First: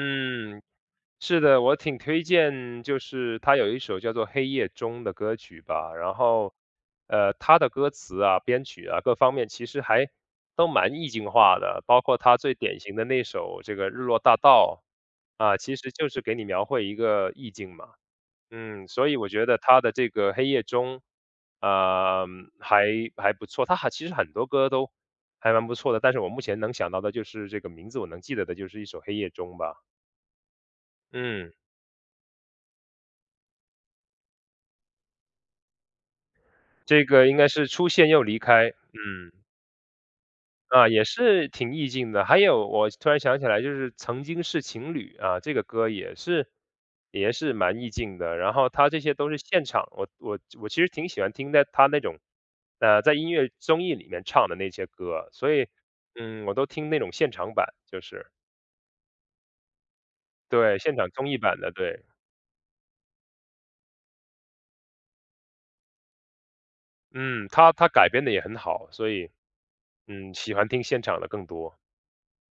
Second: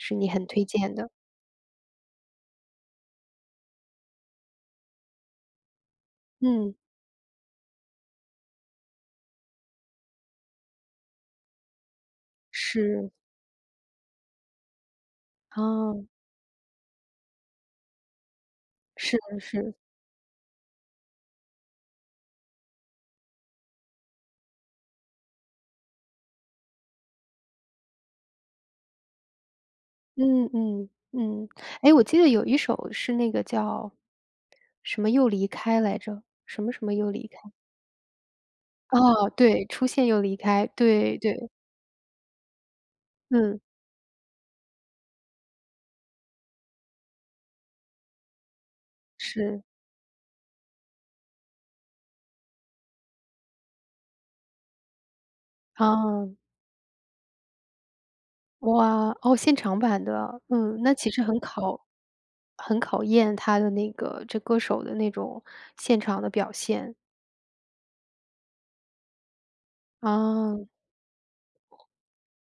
是你很推荐的。是的，我挺推荐就是他有一首叫做《黑夜中》的歌曲吧。然后，嗯。呃，他的歌词啊、编曲啊各方面，其实还都蛮意境化的，包括他最典型的是。那一首这个《日落大道》。啊，其实哦。就是给你描绘一个意境嘛。嗯，所是以我的，觉得是。他的这个《黑夜中》啊，嗯，还还不错，他还其实很多歌都还蛮不错的，但是我目前能想到的就是这个名字我能记得的就是一首《黑夜中》吧。嗯嗯，嗯。嗯。诶，我记得有一首是那个叫，什么又离开来着，什么什么这又个离应该开？是出现又离开，嗯。哦，对，《出现又离开》，啊，也对是对。挺意境的，还有我突然想起来嗯。就是《曾经是情侣》啊，这个歌也是也是蛮意境的。然后他这些都是是。现场，我我我其实挺喜欢听在他那种，呃，在音乐综艺里面唱的那些歌，所以，哦。嗯，我都听那种现场版，就是。哇，哦，现场版的，对，嗯。那现场其实综艺很版的，考对。很考验它的那个这歌手的那种现场的表现。嗯，他他改编得也很好，所以，嗯，喜哦。欢听现场的更多。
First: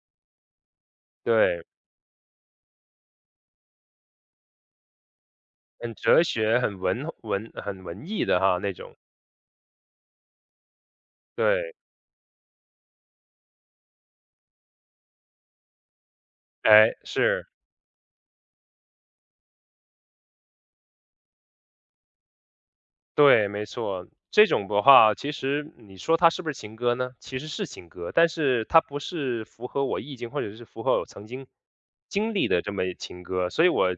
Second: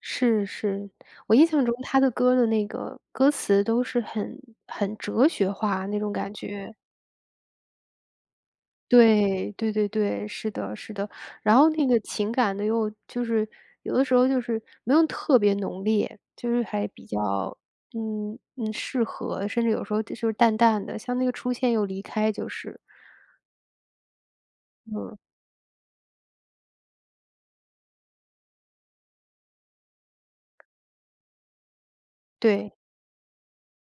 是是，我印对。象中他的歌的那个歌词都是很很哲学化很那种哲感学，觉。很文文很文艺的哈那种。对，对对对，是的是的。然后对。那个情感呢又就是有的时候就是没有特别浓烈，就是还诶，比是。较，嗯，嗯，适合，甚至有时候就是淡淡的，像那个《出现又离开》就是。对，没错。这种的话嗯。其实你说它是不是情歌呢？其实是情歌，但是它不是符合我意境或者是符合我曾经经历的这对。么一情歌。所以我，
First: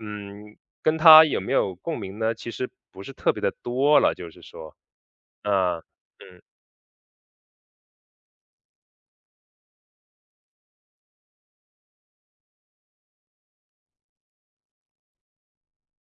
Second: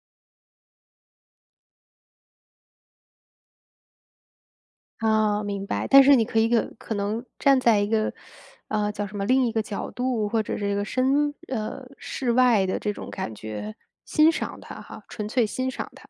嗯，跟它有没有共鸣呢，其实不是特别地多了，就是说。啊，明啊。白。但是你可嗯。以个可可能站在一个，啊，叫什么另一个角度，或者是一个身呃，世外的这种感觉，欣赏他哈，纯粹欣赏他。